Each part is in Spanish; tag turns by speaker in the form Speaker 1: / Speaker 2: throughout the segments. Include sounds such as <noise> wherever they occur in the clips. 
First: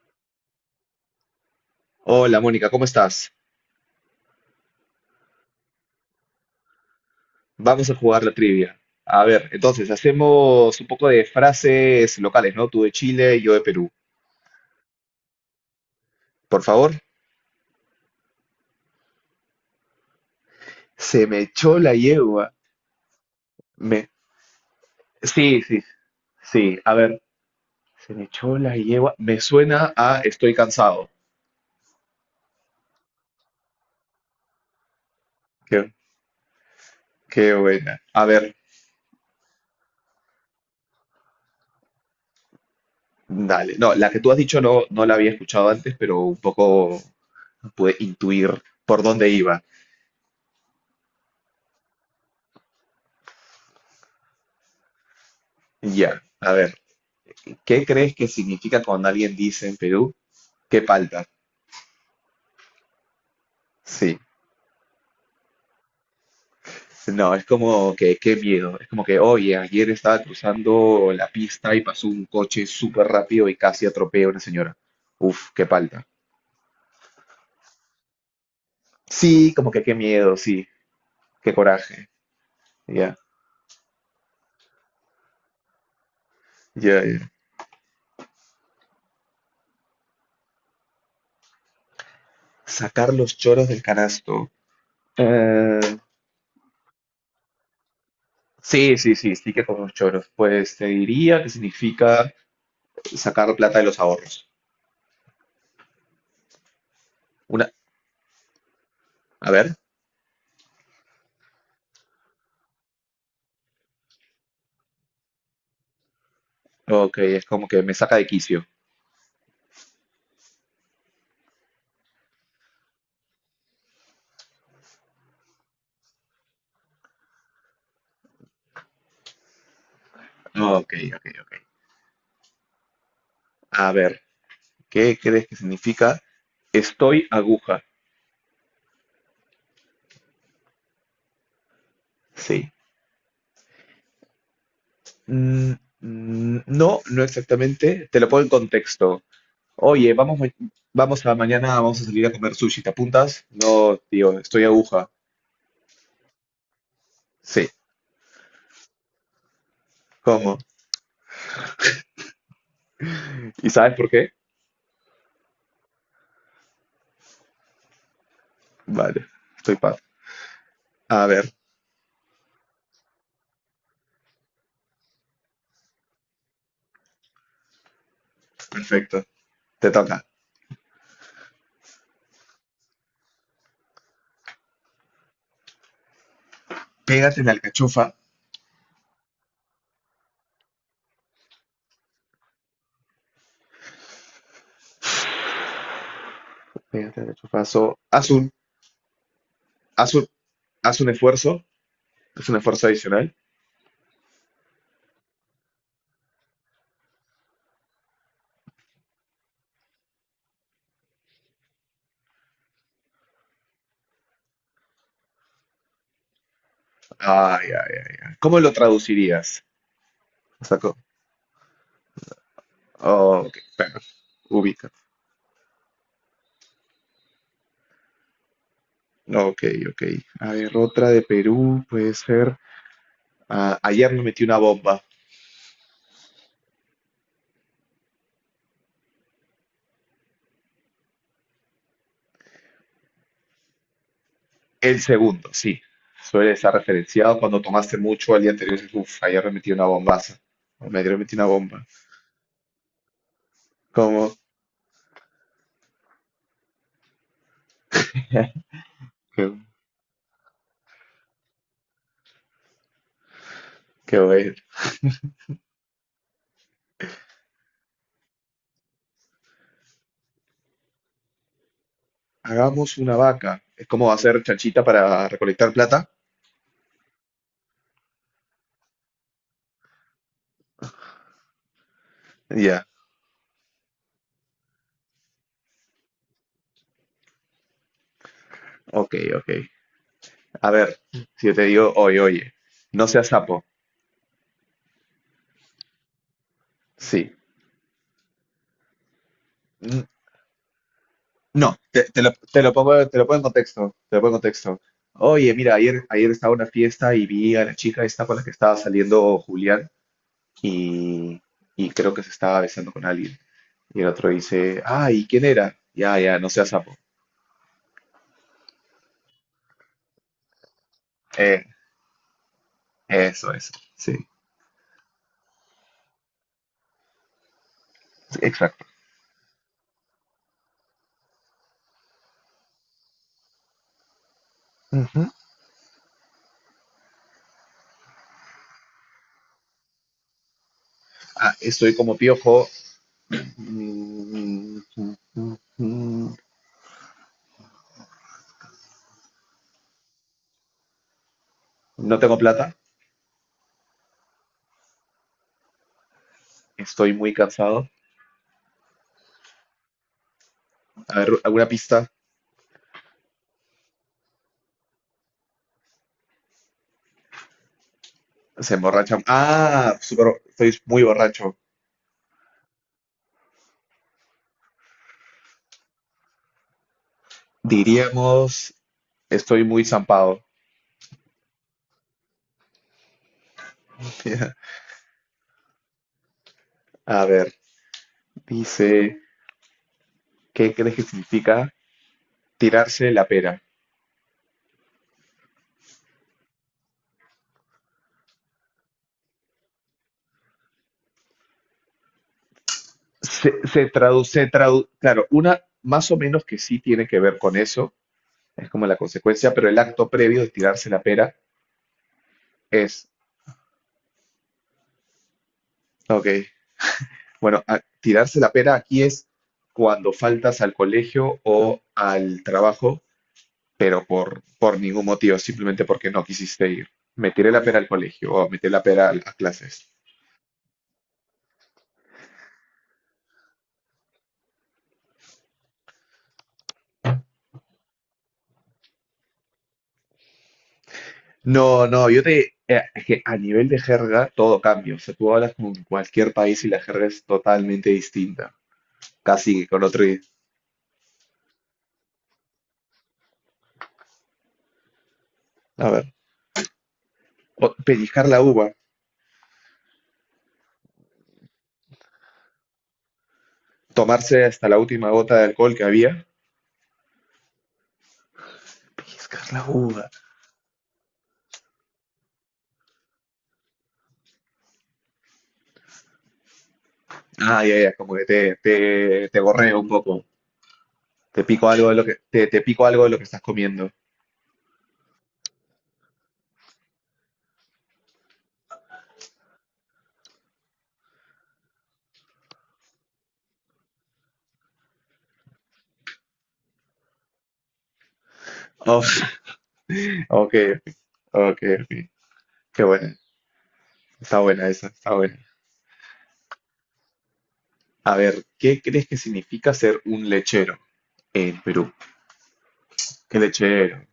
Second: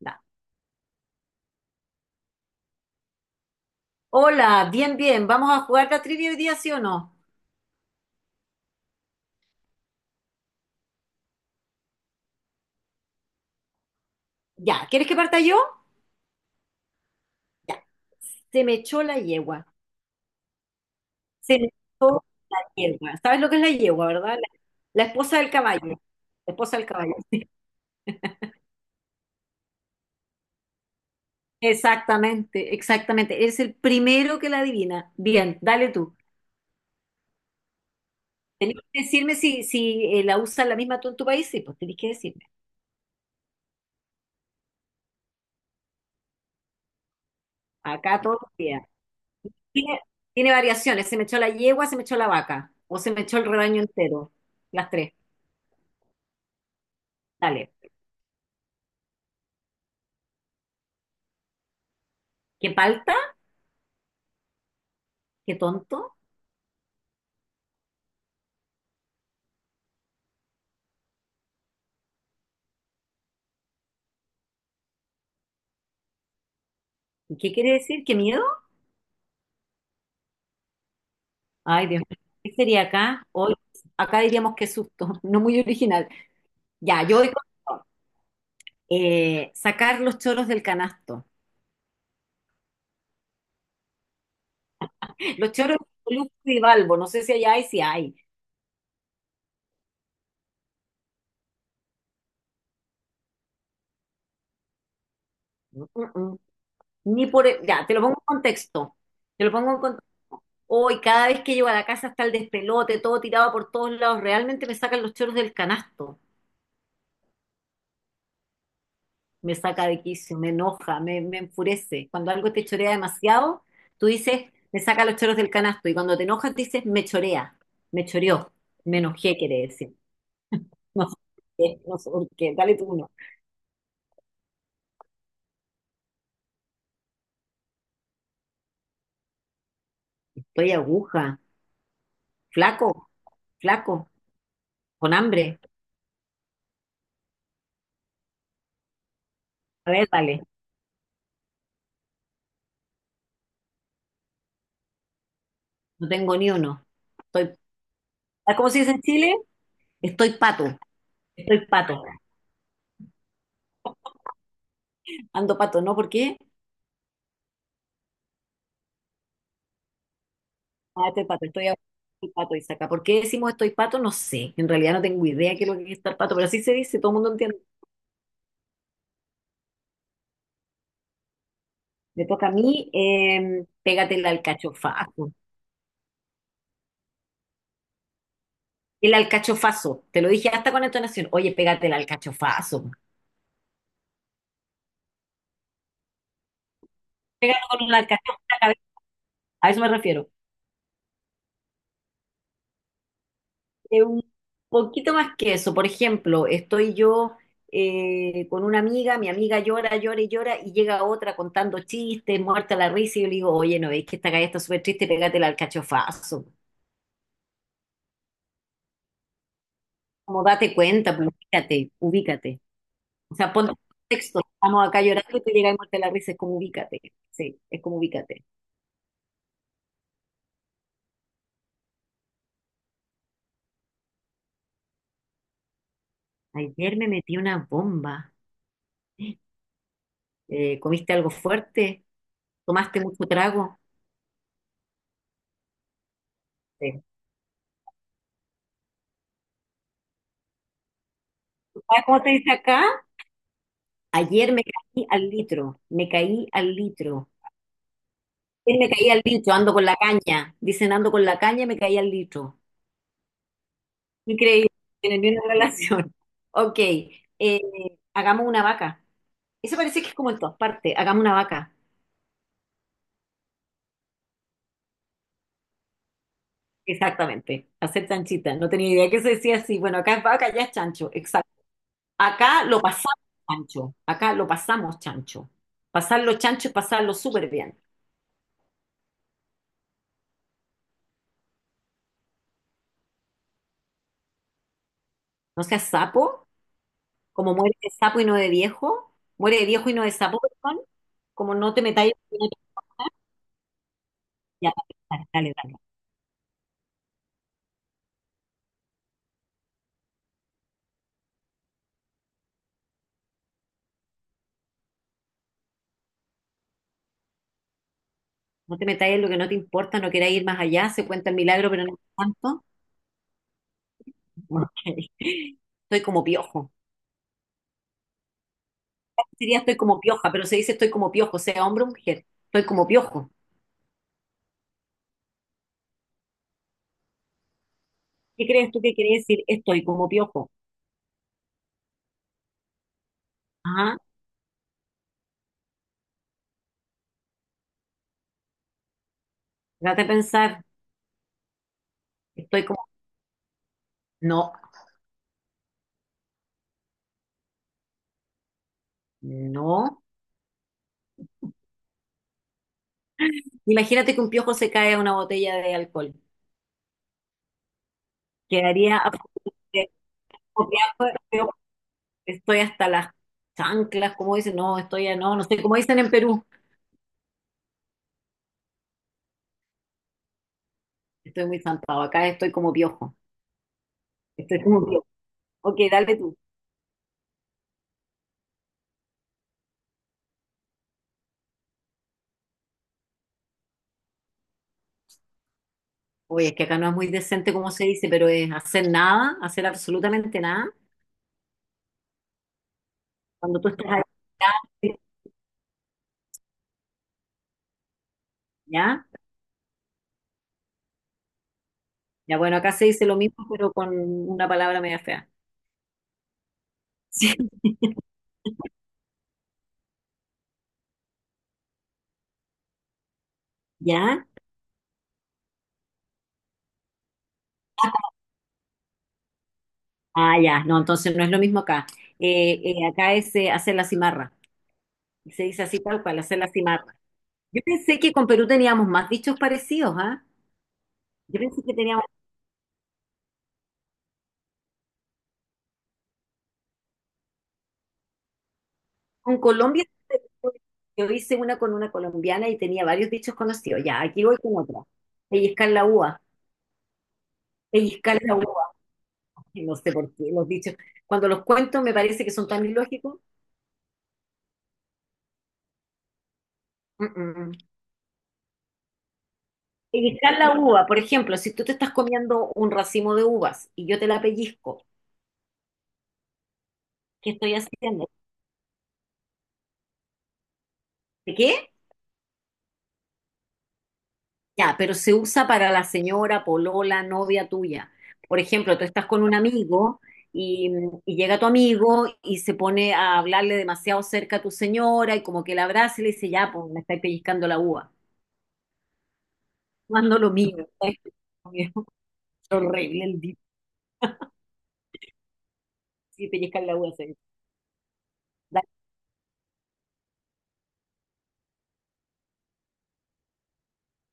Speaker 1: Ya.
Speaker 2: Hola Mónica, ¿cómo estás?
Speaker 1: Hola, bien, bien. ¿Vamos a jugar la trivia hoy día, sí o no?
Speaker 2: Vamos a jugar la trivia. A ver, entonces hacemos un poco de frases locales, ¿no? Tú de Chile, yo de Perú.
Speaker 1: Ya, ¿quieres que parta yo?
Speaker 2: Por favor.
Speaker 1: Ya. Se me echó la yegua.
Speaker 2: Se me
Speaker 1: Se me
Speaker 2: echó la
Speaker 1: echó
Speaker 2: yegua.
Speaker 1: la yegua. ¿Sabes lo que es la yegua,
Speaker 2: Me...
Speaker 1: verdad? La esposa del
Speaker 2: Sí, sí,
Speaker 1: caballo. La esposa
Speaker 2: sí.
Speaker 1: del
Speaker 2: A
Speaker 1: caballo.
Speaker 2: ver,
Speaker 1: <laughs>
Speaker 2: se me echó la yegua. Me suena a estoy cansado.
Speaker 1: Exactamente, exactamente. Eres el primero que la adivina. Bien,
Speaker 2: Qué,
Speaker 1: dale tú.
Speaker 2: qué buena. A ver,
Speaker 1: Tenés que decirme si la usas la misma tú en tu país. Sí, pues tenés que decirme.
Speaker 2: dale. No, la que tú has dicho no, no la había escuchado antes, pero un poco pude
Speaker 1: Acá todos
Speaker 2: intuir
Speaker 1: los días.
Speaker 2: por dónde iba.
Speaker 1: Tiene, tiene variaciones. Se me echó la yegua, se me echó la vaca. O se me echó el rebaño entero. Las tres.
Speaker 2: Ya, a ver,
Speaker 1: Dale.
Speaker 2: ¿qué crees que significa cuando alguien dice en Perú? ¿Qué palta?
Speaker 1: ¿Qué palta?
Speaker 2: Sí,
Speaker 1: ¿Qué tonto?
Speaker 2: no, es como que qué miedo. Es como que, oye, ayer estaba cruzando la pista y pasó un coche súper rápido y casi atropella a una señora. Uf, qué palta.
Speaker 1: ¿Y qué quiere decir? ¿Qué miedo?
Speaker 2: Sí, como que qué miedo, sí, qué
Speaker 1: Ay, Dios
Speaker 2: coraje.
Speaker 1: mío. ¿Qué sería
Speaker 2: Ya,
Speaker 1: acá? Hoy, acá diríamos qué susto, <laughs> no muy original.
Speaker 2: ya,
Speaker 1: Ya, yo
Speaker 2: ya.
Speaker 1: voy con sacar los choros del canasto.
Speaker 2: Sacar los choros del canasto.
Speaker 1: Los choros
Speaker 2: Eh,
Speaker 1: de Luz y Balbo, no sé si allá hay, si hay.
Speaker 2: sí, sí, sí, sí que con los choros. Pues te diría que significa sacar plata de los ahorros.
Speaker 1: Mm, mm, mm. Ni por, e,
Speaker 2: Una,
Speaker 1: ya, te lo pongo en contexto. Te
Speaker 2: a
Speaker 1: lo pongo
Speaker 2: ver,
Speaker 1: en contexto. Hoy, cada vez que llego a la casa está el despelote, todo tirado por todos lados. Realmente me sacan los choros del canasto.
Speaker 2: ok, es como que me saca de quicio.
Speaker 1: Me saca de quicio, me enoja, me enfurece. Cuando algo te chorea demasiado, tú dices, me saca los choros del canasto. Y cuando te enojas, dices, me chorea, me choreó, me enojé, quiere decir. <laughs>
Speaker 2: Ok,
Speaker 1: No sé
Speaker 2: ok,
Speaker 1: por
Speaker 2: ok.
Speaker 1: qué, no sé por qué. Dale tú uno.
Speaker 2: A ver. ¿Qué crees que significa? Estoy aguja.
Speaker 1: Estoy aguja,
Speaker 2: Sí.
Speaker 1: flaco, flaco, con hambre.
Speaker 2: Mm, no, no exactamente. Te lo pongo en contexto.
Speaker 1: A ver,
Speaker 2: Oye, vamos,
Speaker 1: dale,
Speaker 2: ma- vamos a mañana, vamos a salir a comer sushi. ¿Te apuntas? No, tío, estoy aguja.
Speaker 1: no tengo ni uno. Estoy,
Speaker 2: Sí.
Speaker 1: ¿cómo se dice en Chile? Estoy
Speaker 2: ¿Cómo?
Speaker 1: pato, estoy pato.
Speaker 2: ¿Y sabes por qué?
Speaker 1: Ando pato, ¿no? ¿Por qué?
Speaker 2: Vale, estoy paz.
Speaker 1: Ah, estoy
Speaker 2: A
Speaker 1: pato,
Speaker 2: ver,
Speaker 1: estoy ahogado, estoy pato, Isaca. ¿Por qué decimos estoy pato? No sé. En realidad no tengo idea qué es lo que es estar pato, pero así se dice, todo el mundo entiende.
Speaker 2: perfecto. Te toca.
Speaker 1: Me toca a mí, pégate el alcachofazo.
Speaker 2: Pégate en la alcachofa.
Speaker 1: El alcachofazo, te lo dije hasta con entonación. Oye, pégate el alcachofazo.
Speaker 2: Pégate en el
Speaker 1: Pégate con un
Speaker 2: alcachofazo.
Speaker 1: alcachofazo en la cabeza. A eso me
Speaker 2: Haz un,
Speaker 1: refiero.
Speaker 2: haz un esfuerzo. Haz un esfuerzo adicional.
Speaker 1: Un poquito más que eso. Por ejemplo, estoy yo con una amiga, mi amiga llora, llora y llora, y llega otra contando chistes, muerta la risa, y yo le digo, oye, ¿no veis que esta calle está súper triste? Pégate el alcachofazo.
Speaker 2: Ay, ay, ay, ay. ¿Cómo lo traducirías?
Speaker 1: Como
Speaker 2: O
Speaker 1: date
Speaker 2: sea,
Speaker 1: cuenta, pero ubícate, ubícate. O
Speaker 2: oh,
Speaker 1: sea,
Speaker 2: ok,
Speaker 1: ponte en
Speaker 2: bueno,
Speaker 1: contexto. Estamos
Speaker 2: ubica.
Speaker 1: acá llorando y te llega y muerte la risa. Es como ubícate. Sí, es como ubícate.
Speaker 2: Ok, ok. A ver, otra de Perú puede ser. Ah, ayer me metí una bomba.
Speaker 1: Ayer me metí una bomba. ¿Comiste algo fuerte? ¿Tomaste mucho trago?
Speaker 2: El segundo, sí. Suele estar
Speaker 1: Sí.
Speaker 2: referenciado cuando tomaste mucho al día anterior. Dices, uf, ayer me metí una bombaza. O me ayer metí una bomba.
Speaker 1: ¿Sabes cómo te dice acá?
Speaker 2: Como,
Speaker 1: Ayer me caí al litro. Me caí al litro. Ayer me caí al
Speaker 2: <laughs>
Speaker 1: litro.
Speaker 2: qué,
Speaker 1: Ando con la caña. Dicen ando con la caña, me caí al litro.
Speaker 2: qué bueno.
Speaker 1: Increíble. No tiene ni una relación. <laughs> Ok, hagamos una vaca. Eso parece que es como en todas partes. Hagamos una vaca.
Speaker 2: Hagamos una vaca. Es como hacer chanchita para recolectar plata.
Speaker 1: Exactamente. Hacer chanchita. No tenía idea que se decía así. Bueno, acá es vaca, ya es chancho. Exacto. Acá lo
Speaker 2: Ya,
Speaker 1: pasamos chancho. Acá lo pasamos chancho. Pasarlo chancho es pasarlo súper bien.
Speaker 2: ok, ok. A ver, si yo te digo, oye, no seas sapo.
Speaker 1: No seas sapo,
Speaker 2: Sí.
Speaker 1: como muere de sapo y no de viejo. Muere de viejo y no
Speaker 2: Mm.
Speaker 1: de sapo, perdón. Como no
Speaker 2: No,
Speaker 1: te metáis en lo que no te
Speaker 2: te lo pongo en
Speaker 1: ya,
Speaker 2: contexto. Oye,
Speaker 1: dale,
Speaker 2: mira,
Speaker 1: dale.
Speaker 2: ayer estaba en una fiesta y vi a la chica esta con la que estaba saliendo Julián y, y creo que se estaba besando con alguien. Y el otro dice, ay, ¿quién era? Ya, ya, no seas sapo.
Speaker 1: No te metáis en lo que no te importa, no queráis ir más allá. Se cuenta el
Speaker 2: Eh,
Speaker 1: milagro, pero no tanto.
Speaker 2: eso, eso, sí,
Speaker 1: <laughs> Ok. Estoy como piojo.
Speaker 2: exacto.
Speaker 1: Sería estoy como pioja, pero se dice estoy como piojo, sea hombre o mujer, estoy como piojo.
Speaker 2: Ujú.
Speaker 1: ¿Qué crees tú que quiere decir estoy como piojo?
Speaker 2: Ah, estoy como piojo.
Speaker 1: Ajá,
Speaker 2: Mm, mm, mm, mm.
Speaker 1: trata de pensar,
Speaker 2: No tengo
Speaker 1: estoy
Speaker 2: plata.
Speaker 1: como... No,
Speaker 2: Estoy muy cansado.
Speaker 1: no.
Speaker 2: A ver, alguna pista.
Speaker 1: Imagínate que un piojo se cae a una botella de alcohol.
Speaker 2: Se
Speaker 1: Quedaría
Speaker 2: emborracha.
Speaker 1: absolutamente
Speaker 2: Ah, súper, estoy
Speaker 1: copiado,
Speaker 2: muy
Speaker 1: pero
Speaker 2: borracho.
Speaker 1: estoy hasta las chanclas, como dicen, no, estoy a- no, no sé, como dicen en Perú.
Speaker 2: Diríamos, estoy muy zampado.
Speaker 1: Estoy muy zampado, acá estoy como piojo.
Speaker 2: <laughs>
Speaker 1: Estoy como piojo. Ok, dale tú.
Speaker 2: A ver, dice, ¿qué crees que significa tirarse la pera?
Speaker 1: Oye, es que acá no es muy decente como se dice, pero es hacer nada, hacer absolutamente nada.
Speaker 2: Se,
Speaker 1: Cuando tú
Speaker 2: se
Speaker 1: estás
Speaker 2: traduce,
Speaker 1: ahí,
Speaker 2: claro, una más o menos que sí tiene que ver con eso, es como la
Speaker 1: ¿ya?
Speaker 2: consecuencia, pero el acto previo de tirarse la pera
Speaker 1: Ya, bueno, acá se dice
Speaker 2: es,
Speaker 1: lo mismo, pero con una palabra media fea.
Speaker 2: ok,
Speaker 1: Sí.
Speaker 2: bueno, tirarse la pera aquí es cuando faltas al colegio o al trabajo, pero
Speaker 1: ¿Ya?
Speaker 2: por ningún motivo, simplemente porque no quisiste ir. Me tiré la pera al colegio o me tiré la pera a clases.
Speaker 1: Ah, ya, no, entonces no es lo mismo acá. Acá es hacer la cimarra. Se dice así tal cual, hacer la cimarra. Yo pensé que con Perú teníamos más dichos parecidos, ¿ah? Yo pensé que
Speaker 2: No,
Speaker 1: teníamos
Speaker 2: no, es que a nivel de jerga todo cambia. O sea, tú hablas con cualquier país y la jerga es totalmente distinta.
Speaker 1: con
Speaker 2: Casi que con
Speaker 1: Colombia.
Speaker 2: otro.
Speaker 1: Yo hice una con una colombiana y tenía varios dichos conocidos. Ya, aquí voy con otra. Pellizcar la
Speaker 2: A ver,
Speaker 1: uva, pellizcar
Speaker 2: pellizcar
Speaker 1: la
Speaker 2: la
Speaker 1: uva.
Speaker 2: uva,
Speaker 1: No sé por qué los dichos. Cuando los cuento me parece que son tan ilógicos.
Speaker 2: tomarse hasta la última gota de alcohol que había.
Speaker 1: Mm, mm, mm.
Speaker 2: Pellizcar la uva.
Speaker 1: Pellizcar la uva, por ejemplo, si tú te estás comiendo un racimo de uvas y yo te la pellizco, ¿qué estoy
Speaker 2: Ah, ya, ya,
Speaker 1: haciendo?
Speaker 2: como que te gorreo un poco.
Speaker 1: ¿De
Speaker 2: Te pico
Speaker 1: qué?
Speaker 2: algo de lo que, te, te pico algo de lo que estás comiendo.
Speaker 1: Ya, pero se usa para la señora, polola, novia tuya. Por ejemplo, tú estás con un amigo y, y llega tu amigo y se pone a hablarle demasiado cerca a tu señora y como que la abraza y le dice, ya, pues me estáis pellizcando la uva.
Speaker 2: Oh,
Speaker 1: Cuando
Speaker 2: <laughs>
Speaker 1: lo
Speaker 2: ok,
Speaker 1: mío, ¿sabes?
Speaker 2: ok, ok.
Speaker 1: <laughs> Es
Speaker 2: Qué
Speaker 1: horrible
Speaker 2: buena.
Speaker 1: el día
Speaker 2: Está buena esa, está buena.
Speaker 1: de pellizcar la uva, ¿sabes?
Speaker 2: A ver,
Speaker 1: Da-
Speaker 2: ¿qué crees que significa ser un lechero? En Perú. Qué lechero.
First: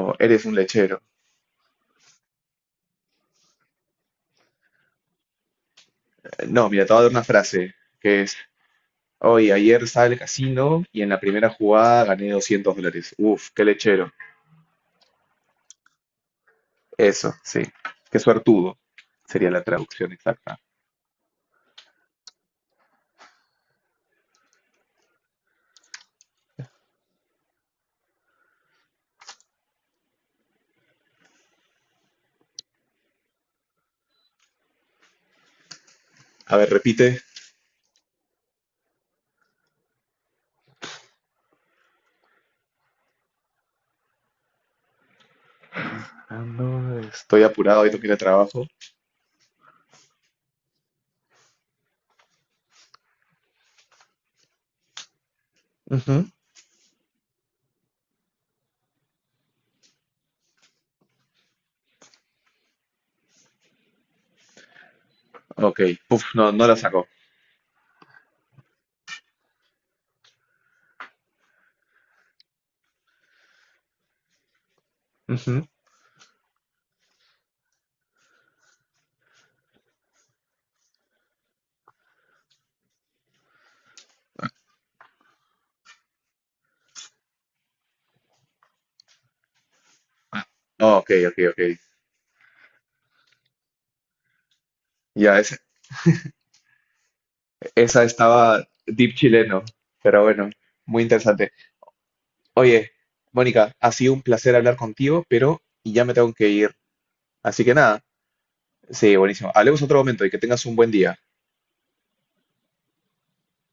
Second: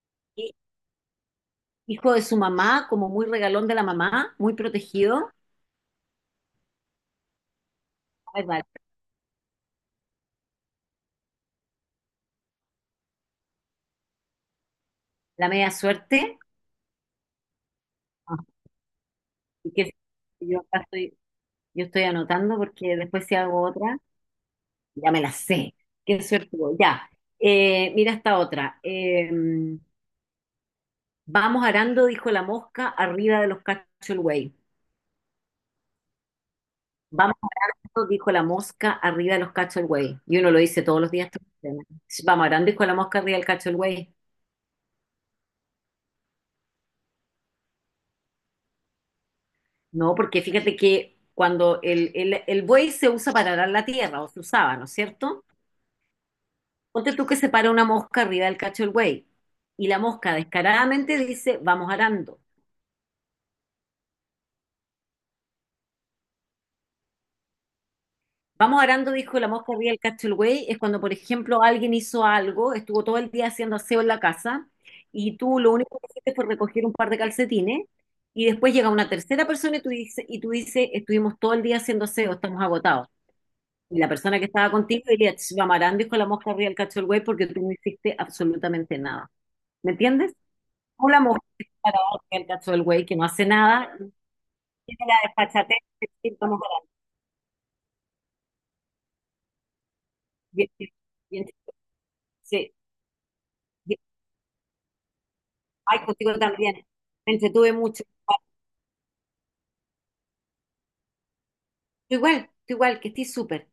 Speaker 2: O eres un lechero.
Speaker 1: hijo de su mamá, como muy regalón de la mamá, muy protegido.
Speaker 2: No, mira, te voy a dar una frase que es,
Speaker 1: Ay, vale.
Speaker 2: hoy, ayer estaba en el casino y en la primera jugada gané $200. Uf, qué lechero.
Speaker 1: La media suerte.
Speaker 2: Eso, sí. Qué
Speaker 1: Ajá.
Speaker 2: suertudo sería la
Speaker 1: Y que
Speaker 2: traducción exacta.
Speaker 1: yo acá estoy, yo estoy anotando porque después si hago otra, ya me la sé. Qué suerte. Voy. Ya. Mira esta otra. Vamos arando, dijo la mosca, arriba de los cachos el güey.
Speaker 2: A ver, repite.
Speaker 1: Vamos arando, dijo la mosca, arriba de los cachos el güey. Y uno lo dice todos los días, todos los días, ¿no? Vamos arando, dijo la mosca, arriba del cacho el güey.
Speaker 2: Ah, no, estoy apurado, hoy tengo que ir al trabajo.
Speaker 1: No, porque fíjate que cuando el buey se usa para arar la tierra, o se usaba, ¿no es cierto?
Speaker 2: Ujú.
Speaker 1: Ponte tú que se para una mosca arriba del cacho del buey y la mosca descaradamente dice, vamos arando.
Speaker 2: Ok, puf, no, no la sacó.
Speaker 1: Vamos arando, dijo la mosca arriba del cacho del buey, es cuando, por ejemplo, alguien hizo algo, estuvo todo el día haciendo aseo en la casa y tú
Speaker 2: Ujú.
Speaker 1: lo único que hiciste fue recoger un par de calcetines y después llega una tercera persona y tú dices, estuvimos todo el día haciendo aseo, estamos agotados. Y la persona que estaba contigo diría, "Ch, vamos arando, dijo la mosca arriba del cacho del buey", porque tú no hiciste absolutamente nada. ¿Me entiendes?
Speaker 2: Ah,
Speaker 1: O
Speaker 2: ok,
Speaker 1: la
Speaker 2: ok,
Speaker 1: mosca
Speaker 2: ok.
Speaker 1: que está parada arriba del cacho del buey que no hace nada tiene la
Speaker 2: Ya,
Speaker 1: desfachatez de decir, vamos a dar.
Speaker 2: esa estaba deep chileno, pero bueno,
Speaker 1: Bien, bien,
Speaker 2: muy
Speaker 1: bien,
Speaker 2: interesante.
Speaker 1: sí,
Speaker 2: Oye, Mónica, ha
Speaker 1: bien.
Speaker 2: sido un placer hablar contigo, pero ya
Speaker 1: Ay,
Speaker 2: me tengo
Speaker 1: contigo
Speaker 2: que ir.
Speaker 1: también. Me
Speaker 2: Así que
Speaker 1: entretuve
Speaker 2: nada,
Speaker 1: mucho.
Speaker 2: sí, buenísimo. Hablemos otro momento y que tengas un buen día.
Speaker 1: Tú igual, que estoy súper.